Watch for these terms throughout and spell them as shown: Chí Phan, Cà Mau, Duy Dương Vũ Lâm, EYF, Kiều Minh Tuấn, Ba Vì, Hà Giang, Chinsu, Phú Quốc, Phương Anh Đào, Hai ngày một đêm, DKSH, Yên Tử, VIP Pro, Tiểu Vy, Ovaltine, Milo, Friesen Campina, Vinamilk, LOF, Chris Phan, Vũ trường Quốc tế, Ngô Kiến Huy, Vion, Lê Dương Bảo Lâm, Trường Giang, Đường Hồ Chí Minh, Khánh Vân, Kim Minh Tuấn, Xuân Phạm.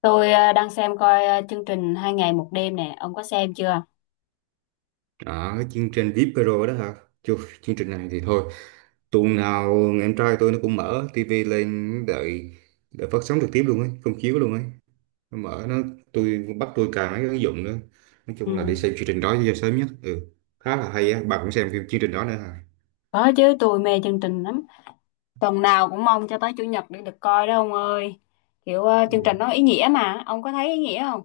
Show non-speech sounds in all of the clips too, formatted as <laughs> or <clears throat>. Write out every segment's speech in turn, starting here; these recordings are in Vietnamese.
Tôi đang xem coi chương trình Hai ngày một đêm nè, ông có xem chưa? Đó, cái chương trình VIP Pro đó hả? Chù, chương trình này thì thôi. Tuần nào em trai tôi nó cũng mở tivi lên đợi đợi phát sóng trực tiếp luôn ấy, công chiếu luôn ấy. Nó mở nó tôi bắt tôi cài mấy cái ứng dụng nữa. Nói Ừ, chung là để xem chương trình đó cho sớm nhất. Ừ, khá là hay á. Bà cũng xem phim chương trình đó nữa hả? có chứ, tôi mê chương trình lắm. Tuần nào cũng mong cho tới chủ nhật để được coi đó ông ơi. Kiểu chương Ừ. trình nó ý nghĩa mà, ông có thấy ý nghĩa không?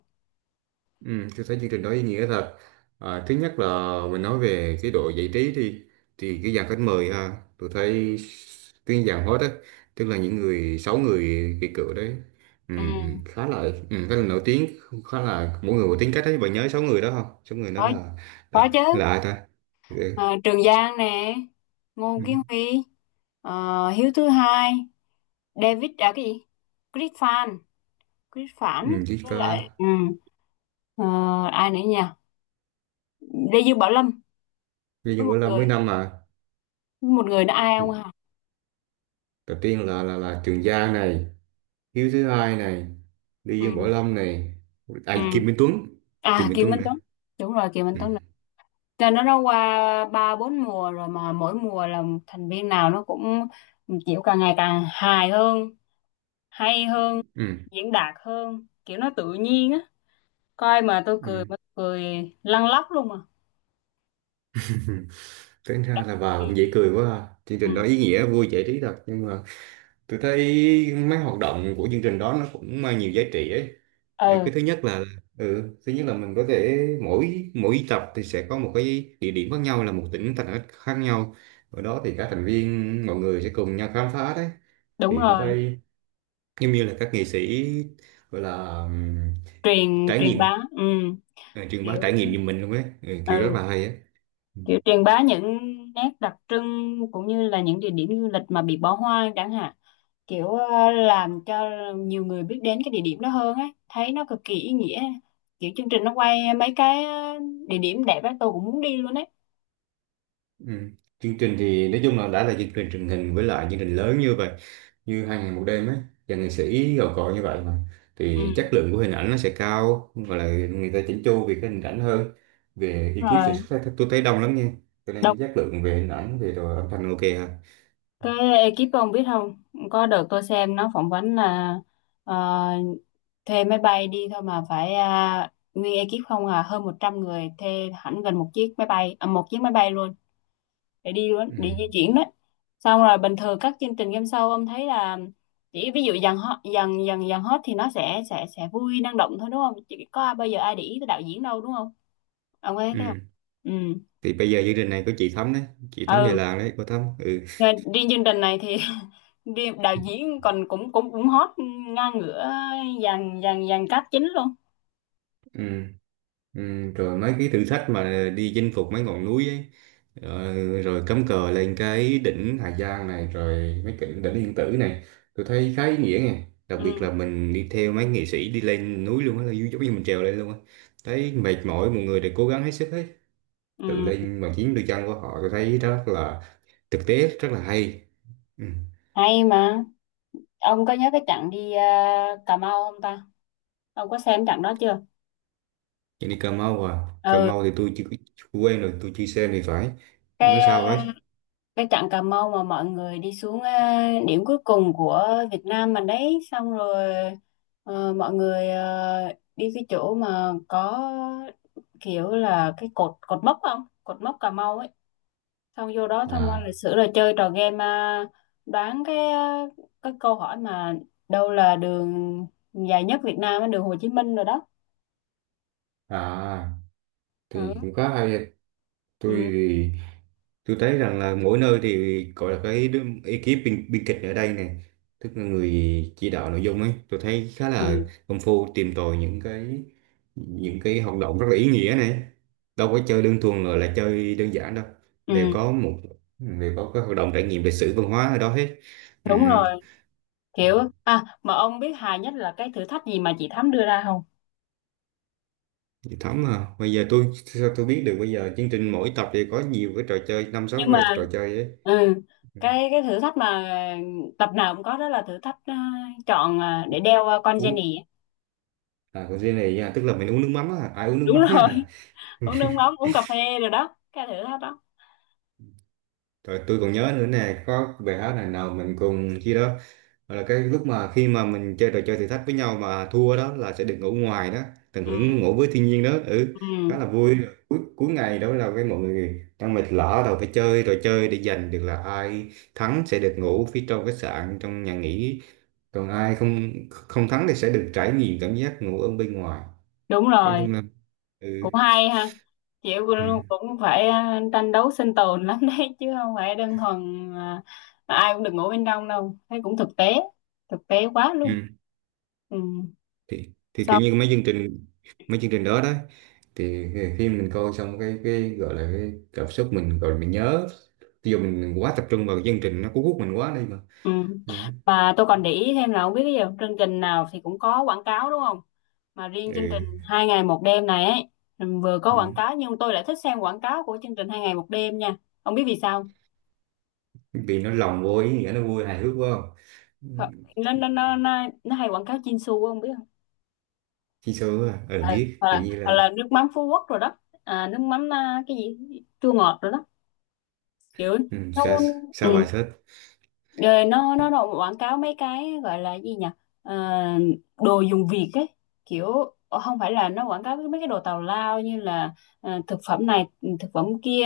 Ừ, tôi thấy chương trình đó ý nghĩa thật. À, thứ nhất là mình nói về cái độ giải trí đi, thì cái dàn khách mời ha, tôi thấy cái dàn host á, tức là những người sáu người kỳ cựu đấy, Ừ, khá là khá là nổi tiếng, khá là mỗi người một tính cách đấy. Bạn nhớ sáu người đó không? Sáu người đó có là là, có chứ. là ai ta? Ừ, Ờ, Trường Giang nè, Ngô ừ, Kiến Huy, Hiếu thứ hai, David à cái gì? Chris Phan, Chris Phản ừ, Chí với Phan, lại ờ, ai nữa nhỉ? Lê Dương Bảo Lâm Duy với Dương một Vũ Lâm mấy người năm mà. Nữa ai ông hả? Đầu tiên là Trường Giang này, Hiếu thứ hai này, Duy Dương Võ Ừ. Lâm này, ai Kim Ừ. Minh Tuấn. Kim À, Minh Kiều Tuấn. Minh Tuấn, đúng rồi, Kiều Minh ừ, Tuấn nè. Cho nó qua 3 4 mùa rồi, mà mỗi mùa là thành viên nào nó cũng kiểu càng ngày càng hài hơn, hay hơn, ừ, diễn đạt hơn, kiểu nó tự nhiên á, coi mà tôi cười, ừ. mà tôi cười lăn lóc luôn mà. <laughs> Tính ra là bà Ừ. cũng dễ cười quá ha. Chương Ừ, trình đó ý nghĩa vui giải trí thật, nhưng mà tôi thấy mấy hoạt động của chương trình đó nó cũng mang nhiều giá trị ấy. Cái ừ, thứ nhất là thứ nhất là mình có thể mỗi mỗi tập thì sẽ có một cái địa điểm khác nhau, là một tỉnh thành khác khác nhau. Ở đó thì các thành viên mọi người sẽ cùng nhau khám phá đấy. đúng Thì tôi rồi, thấy giống như là các nghệ sĩ gọi là truyền trải truyền nghiệm, bá, ừ. ờ, truyền bá kiểu trải nghiệm như mình luôn ấy, ừ, kiểu rất ừ là hay ấy. Ừ. kiểu truyền bá những nét đặc trưng cũng như là những địa điểm du lịch mà bị bỏ hoang chẳng hạn, kiểu làm cho nhiều người biết đến cái địa điểm đó hơn ấy, thấy nó cực kỳ ý nghĩa. Kiểu chương trình nó quay mấy cái địa điểm đẹp ấy, tôi cũng muốn đi luôn ấy. Ừ. Chương trình thì nói chung là đã là chương trình truyền hình, với lại chương trình lớn như vậy như hai ngày một đêm ấy, và nghệ sĩ gạo cội như vậy, mà thì Ừ, chất lượng của hình ảnh nó sẽ cao và là người ta chỉnh chu về cái hình ảnh hơn. Về ekip sản rồi. xuất thì tôi thấy đông lắm nha, cho nên Đọc chất lượng về hình ảnh, về đồ âm thanh ok ha. cái ekip ông biết không, có đợt tôi xem nó phỏng vấn là ờ, thuê máy bay đi thôi mà phải à, nguyên ekip không à, hơn 100 người thuê hẳn gần một chiếc máy bay à, một chiếc máy bay luôn, để đi luôn, Ừ. để di chuyển đấy. Xong rồi bình thường các chương trình game show ông thấy là chỉ ví dụ dàn hot thì nó sẽ vui năng động thôi đúng không, chỉ có bây giờ ai để ý tới đạo diễn đâu đúng không, ông có thấy thế không? Ừ. Ừ, Thì bây giờ chương trình này có chị Thắm đấy, chị Thắm về ừ. làng đấy, cô Thắm ừ. Riêng chương trình này thì <laughs> riêng đạo diễn còn cũng cũng cũng hot ngang ngửa dàn dàn dàn cast chính luôn. Ừ. Ừ. Rồi mấy cái thử thách mà đi chinh phục mấy ngọn núi ấy, rồi cắm cờ lên cái đỉnh Hà Giang này, rồi mấy cái đỉnh Yên Tử này, tôi thấy khá ý nghĩa này. Đặc biệt là Ừ, mình đi theo mấy nghệ sĩ đi lên núi luôn á, là giống như mình trèo lên luôn á, thấy mệt mỏi mọi người đều cố gắng hết sức, hết tự ừ, lên bằng chính đôi chân của họ, tôi thấy rất là thực tế, rất là hay. Ừ. hay mà. Ông có nhớ cái trận đi Cà Mau không ta, ông có xem trận đó chưa? Nhưng đi Cà Mau à, Cà Ừ, Mau thì tôi chưa, chưa quen, rồi tôi chưa xem thì phải, cái nó ờ, sao ấy. cái trận Cà Mau mà mọi người đi xuống à, điểm cuối cùng của Việt Nam mình đấy, xong rồi mọi người đi cái chỗ mà có kiểu là cái cột cột mốc, không, cột mốc Cà Mau ấy, xong vô đó tham quan À, lịch sử rồi chơi trò game, đoán cái câu hỏi mà đâu là đường dài nhất Việt Nam á, đường Hồ Chí Minh rồi đó. à thì Ừ. cũng khá hay. Tôi Ừ. thì tôi thấy rằng là mỗi nơi thì gọi là cái đứa- ekip biên kịch ở đây này, tức là người chỉ đạo nội dung ấy, tôi thấy khá Ừ. là công phu tìm tòi những cái, những cái hoạt động rất là ý nghĩa này. Đâu có chơi đơn thuần là chơi đơn giản đâu, đều Ừ. có một, đều có cái hoạt động trải nghiệm lịch sử văn hóa ở đó hết. Đúng Ừm. rồi, kiểu. À mà ông biết hài nhất là cái thử thách gì mà chị Thắm đưa ra không? Chị Thắm à, bây giờ tôi sao tôi biết được, bây giờ chương trình mỗi tập thì có nhiều cái trò chơi, năm sáu Nhưng trò, mà trò chơi ấy. ừ, Ừ. cái thử thách mà tập nào cũng có đó là thử thách chọn để đeo con Uống. Jenny á. À, của riêng này nha, tức là mình uống nước mắm á, ai uống nước Đúng mắm rồi, á. <laughs> uống nước mắm, uống cà phê rồi đó, cái thử thách đó. Rồi tôi còn nhớ nữa nè, có bài hát này nào mình cùng chi đó, gọi là cái lúc mà khi mà mình chơi trò chơi thử thách với nhau mà thua đó là sẽ được ngủ ngoài đó, tận Ừ, hưởng ngủ với thiên nhiên đó, ừ, khá ừ, là vui. Cuối ngày đó là cái mọi người đang mệt lả rồi phải chơi trò chơi để giành được là ai thắng sẽ được ngủ phía trong khách sạn, trong nhà nghỉ, còn ai không không thắng thì sẽ được trải nghiệm cảm giác ngủ ở bên ngoài. đúng Nói rồi, chung là ừ. cũng hay ha. Chị Ừ. cũng cũng phải tranh đấu sinh tồn lắm đấy, <laughs> chứ không phải đơn thuần ai cũng được ngủ bên trong đâu, thấy cũng thực tế, thực tế quá luôn. Ừ. Ừ. Thì thì Xong. kiểu như mấy chương trình, mấy chương trình đó đó thì khi mình coi xong cái gọi là cái cảm xúc mình gọi là mình nhớ, ví dụ mình quá tập trung vào cái chương trình, nó cuốn hút mình quá đi mà. Ừ. Ừ. Mà tôi còn để ý thêm là không biết cái gì, chương trình nào thì cũng có quảng cáo đúng không, mà riêng chương trình Ừ. Hai ngày một đêm này ấy, vừa có quảng Ừ. cáo nhưng tôi lại thích xem quảng cáo của chương trình Hai ngày một đêm nha, không biết vì sao. Vì nó lồng vô ý nghĩa, nó vui hài hước quá không? Họ- nó nó nó nó, nó hay quảng cáo Chinsu không biết không? Chi số à, ừ, Ừ, biết, kiểu như hoặc là là nước mắm Phú Quốc rồi đó, à, nước mắm à, cái gì chua ngọt rồi đó, kiểu ừ, nó. sao, ừ, sao bài sách. Rồi nó quảng cáo mấy cái gọi là gì nhỉ? Ờ, đồ dùng Việt ấy, kiểu không phải là nó quảng cáo mấy cái đồ tào lao như là thực phẩm này, thực phẩm kia,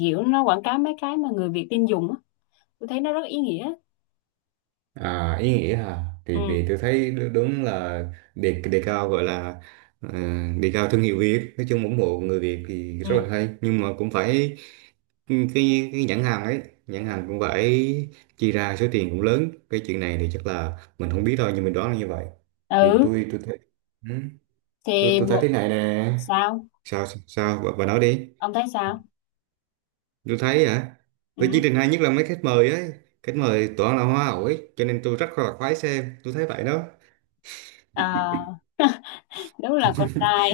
kiểu nó quảng cáo mấy cái mà người Việt tin dùng á, tôi thấy nó rất ý nghĩa. À, ý nghĩa hả, thì Ừ, thì tôi thấy đú- đúng là đề đề cao gọi là, ờ, đề cao thương hiệu Việt, nói chung ủng hộ người Việt thì rất ừ, là hay, nhưng mà cũng phải cái cái nhãn hàng ấy, nhãn hàng cũng phải chi ra số tiền cũng lớn, cái chuyện này thì chắc là mình không biết thôi nhưng mình đoán là như vậy. Thì ừ, tôi thấy ừ, tôi thì tôi thấy một. thế này nè. Sao Sao, sao bà nói đi. ông thấy sao? Tôi thấy hả? Tôi chỉ Ừ. định hay nhất là mấy khách mời ấy, khách mời toàn là hoa hậu ấy, cho nên tôi rất là khoái xem, tôi thấy vậy đó. À đúng là con trai,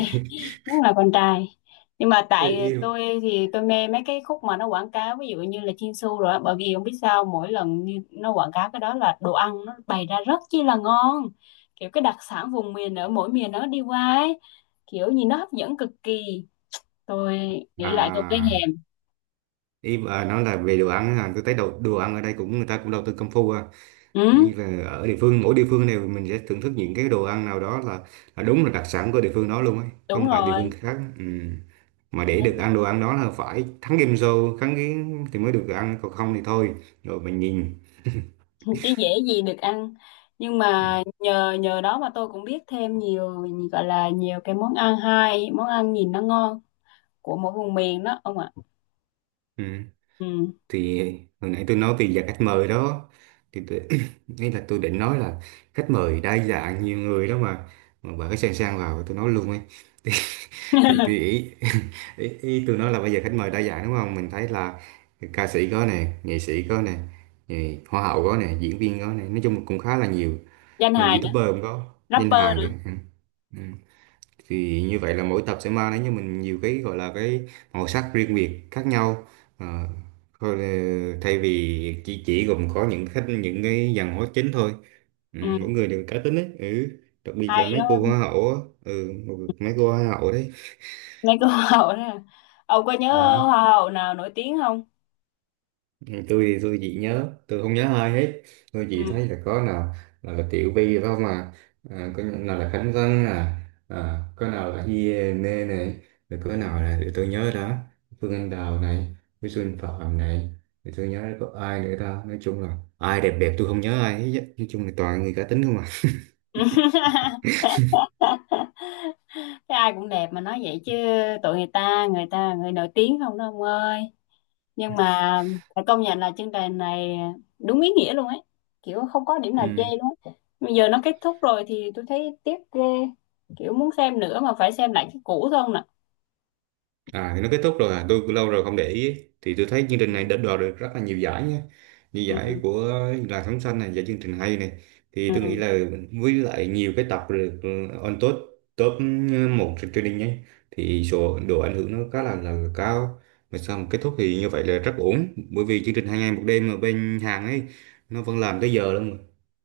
đúng là con trai, nhưng mà Ê, tại yêu. tôi thì tôi mê mấy cái khúc mà nó quảng cáo, ví dụ như là Chinsu rồi á. Bởi vì không biết sao mỗi lần như nó quảng cáo cái đó là đồ ăn nó bày ra rất chi là ngon, kiểu cái đặc sản vùng miền ở mỗi miền nó đi qua ấy, kiểu gì nó hấp dẫn cực kỳ, tôi nghĩ lại tôi thấy À, thèm. ý bà nói là về đồ ăn hả, tôi thấy đồ đồ ăn ở đây cũng người ta cũng đầu tư công phu à. Ừ, Như là ở địa phương, mỗi địa phương này mình sẽ thưởng thức những cái đồ ăn nào đó, là đúng là đặc sản của địa phương đó luôn ấy, đúng không phải địa phương rồi. khác, ừ. Mà để Nên được ăn đồ ăn đó là phải thắng game show, thắng cái thì mới được ăn, còn không thì thôi, rồi mình nhìn. chứ dễ gì được ăn, nhưng mà nhờ nhờ đó mà tôi cũng biết thêm nhiều, gọi là nhiều cái món ăn hay, món ăn nhìn nó ngon, của mỗi vùng miền đó ông ạ. Ừ. Ừ. Thì hồi nãy tôi nói về dạng khách mời đó, thì tôi, <coughs> <clears throat> ý là tôi định nói là khách mời đa dạng nhiều người đó mà bà cái sang sang vào tôi nói luôn ấy. Thì <laughs> tôi ý, <laughs> ý, ý tôi nói là bây giờ khách mời đa dạng đúng không, mình thấy là ca sĩ có nè, nghệ sĩ có nè, nghệ- hoa hậu có nè, diễn viên có nè, nói chung cũng khá là nhiều, Danh người hài nữa, youtuber cũng có, danh rapper hài nữa. nữa, ừ. Ừ. Thì như vậy là mỗi tập sẽ mang đến cho mình nhiều cái gọi là cái màu sắc riêng biệt khác nhau. Ờ, thôi là- thay vì chỉ gồm có những khách, những cái dàn hóa chính thôi, ừ, Ừ, mỗi người đều cá tính ấy, ừ. Đặc biệt hay là mấy cô đó, hoa hậu á, ừ, mấy cô hoa hậu đấy. mấy cái hoa hậu đó, ông có nhớ Ừ. hoa hậu nào nổi tiếng không? Ừ, tôi thì tôi chỉ nhớ, tôi không nhớ ai hết, tôi chỉ Ừ. thấy là có nào là Tiểu Vy phải không à, à có nào là Khánh Vân à, à có nào là Hiền này, rồi có nào là để tôi nhớ đó, Phương Anh Đào này với Xuân Phạm này, thì tôi nhớ có ai nữa ta, nói chung là ai đẹp đẹp tôi không nhớ ai hết á. Nói chung là toàn người cá tính không à. <laughs> Cái ai cũng đẹp mà nói vậy chứ, tụi người ta, người ta người nổi tiếng không đó ông ơi. Nhưng mà phải công nhận là chương trình này đúng ý nghĩa luôn ấy, kiểu không có điểm nào chê Ừ. luôn á. Bây giờ nó kết thúc rồi thì tôi thấy tiếc ghê, kiểu muốn xem nữa mà phải xem lại cái cũ thôi nè. À thì nó kết thúc rồi à, tôi lâu rồi không để ý. Thì tôi thấy chương trình Ừ. này đã đoạt được rất là nhiều giải nhé, như giải Ừ. của làn sóng xanh này, giải chương trình hay này, thì tôi nghĩ Ừ. là với lại nhiều cái tập được ừ, on top, top ừ, một trên truyền hình nhé, thì số độ ảnh hưởng nó khá là cao. Mà sau một kết thúc thì như vậy là rất ổn, bởi vì chương trình hai ngày một đêm ở bên Hàn ấy, nó vẫn làm tới giờ luôn mà.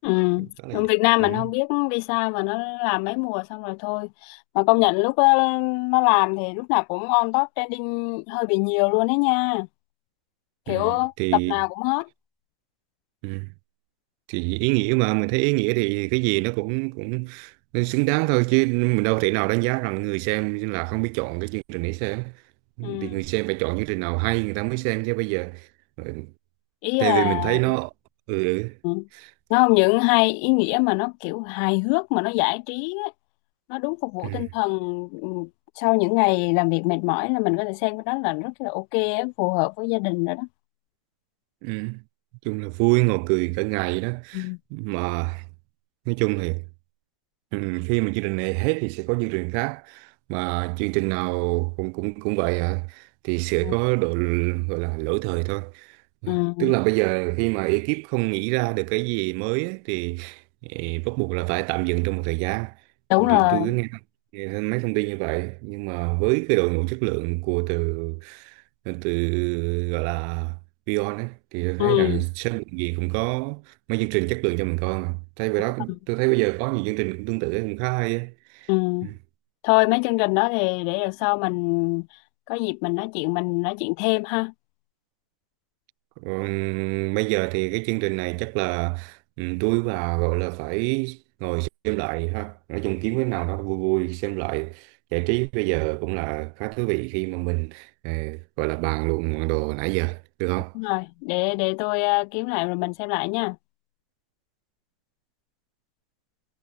Ừ. Khá là Ở Việt Nam ừ. mình không biết vì sao mà nó làm mấy mùa xong rồi thôi, mà công nhận lúc đó nó làm thì lúc nào cũng on top trending hơi bị nhiều luôn đấy nha, Ừ. kiểu tập Thì nào cũng hot. ừ. Thì ý nghĩa mà mình thấy ý nghĩa thì cái gì nó cũng cũng xứng đáng thôi, chứ mình đâu thể nào đánh giá rằng người xem là không biết chọn cái chương trình để xem. Thì Ừ, người xem phải chọn chương trình nào hay người ta mới xem chứ, bây giờ ừ, ý tại là, vì mình thấy nó ừ, ừ, nó không những hay ý nghĩa mà nó kiểu hài hước mà nó giải trí á, nó đúng phục ừ, vụ tinh thần, ừ, sau những ngày làm việc mệt mỏi là mình có thể xem cái đó, là rất là ok á, phù hợp với gia đình rồi đó. ừ. Nói chung là vui, ngồi cười cả ngày đó, Ừ. mà nói chung thì ừ, khi mà chương trình này hết thì sẽ có chương trình khác, mà chương trình nào cũng cũng cũng vậy à, thì Ừ. sẽ có độ l- gọi là lỗi thời thôi. Ừ, Tức là bây giờ khi mà ekip không nghĩ ra được cái gì mới ấy, thì bắt buộc là phải tạm dừng trong một thời gian. đúng Thì tôi rồi. cứ nghe, nghe thêm mấy thông tin như vậy, nhưng mà với cái đội ngũ chất lượng của từ từ gọi là Vion ấy, thì tôi Ừ. thấy rằng sớm muộn gì cũng có mấy chương trình chất lượng cho mình coi. Mà thay vì đó, tôi thấy bây giờ có nhiều chương trình cũng tương tự cũng khá hay á. Ừ. Thôi mấy chương trình đó thì để lần sau mình có dịp mình nói chuyện, mình nói chuyện thêm ha. Còn bây giờ thì cái chương trình này chắc là ừ, tôi và gọi là phải ngồi xem lại ha, nói chung kiếm cái nào đó vui vui xem lại giải trí, bây giờ cũng là khá thú vị khi mà mình ờ, gọi là bàn luận đồ nãy giờ, được không? Đúng rồi, để tôi kiếm lại rồi mình xem lại nha.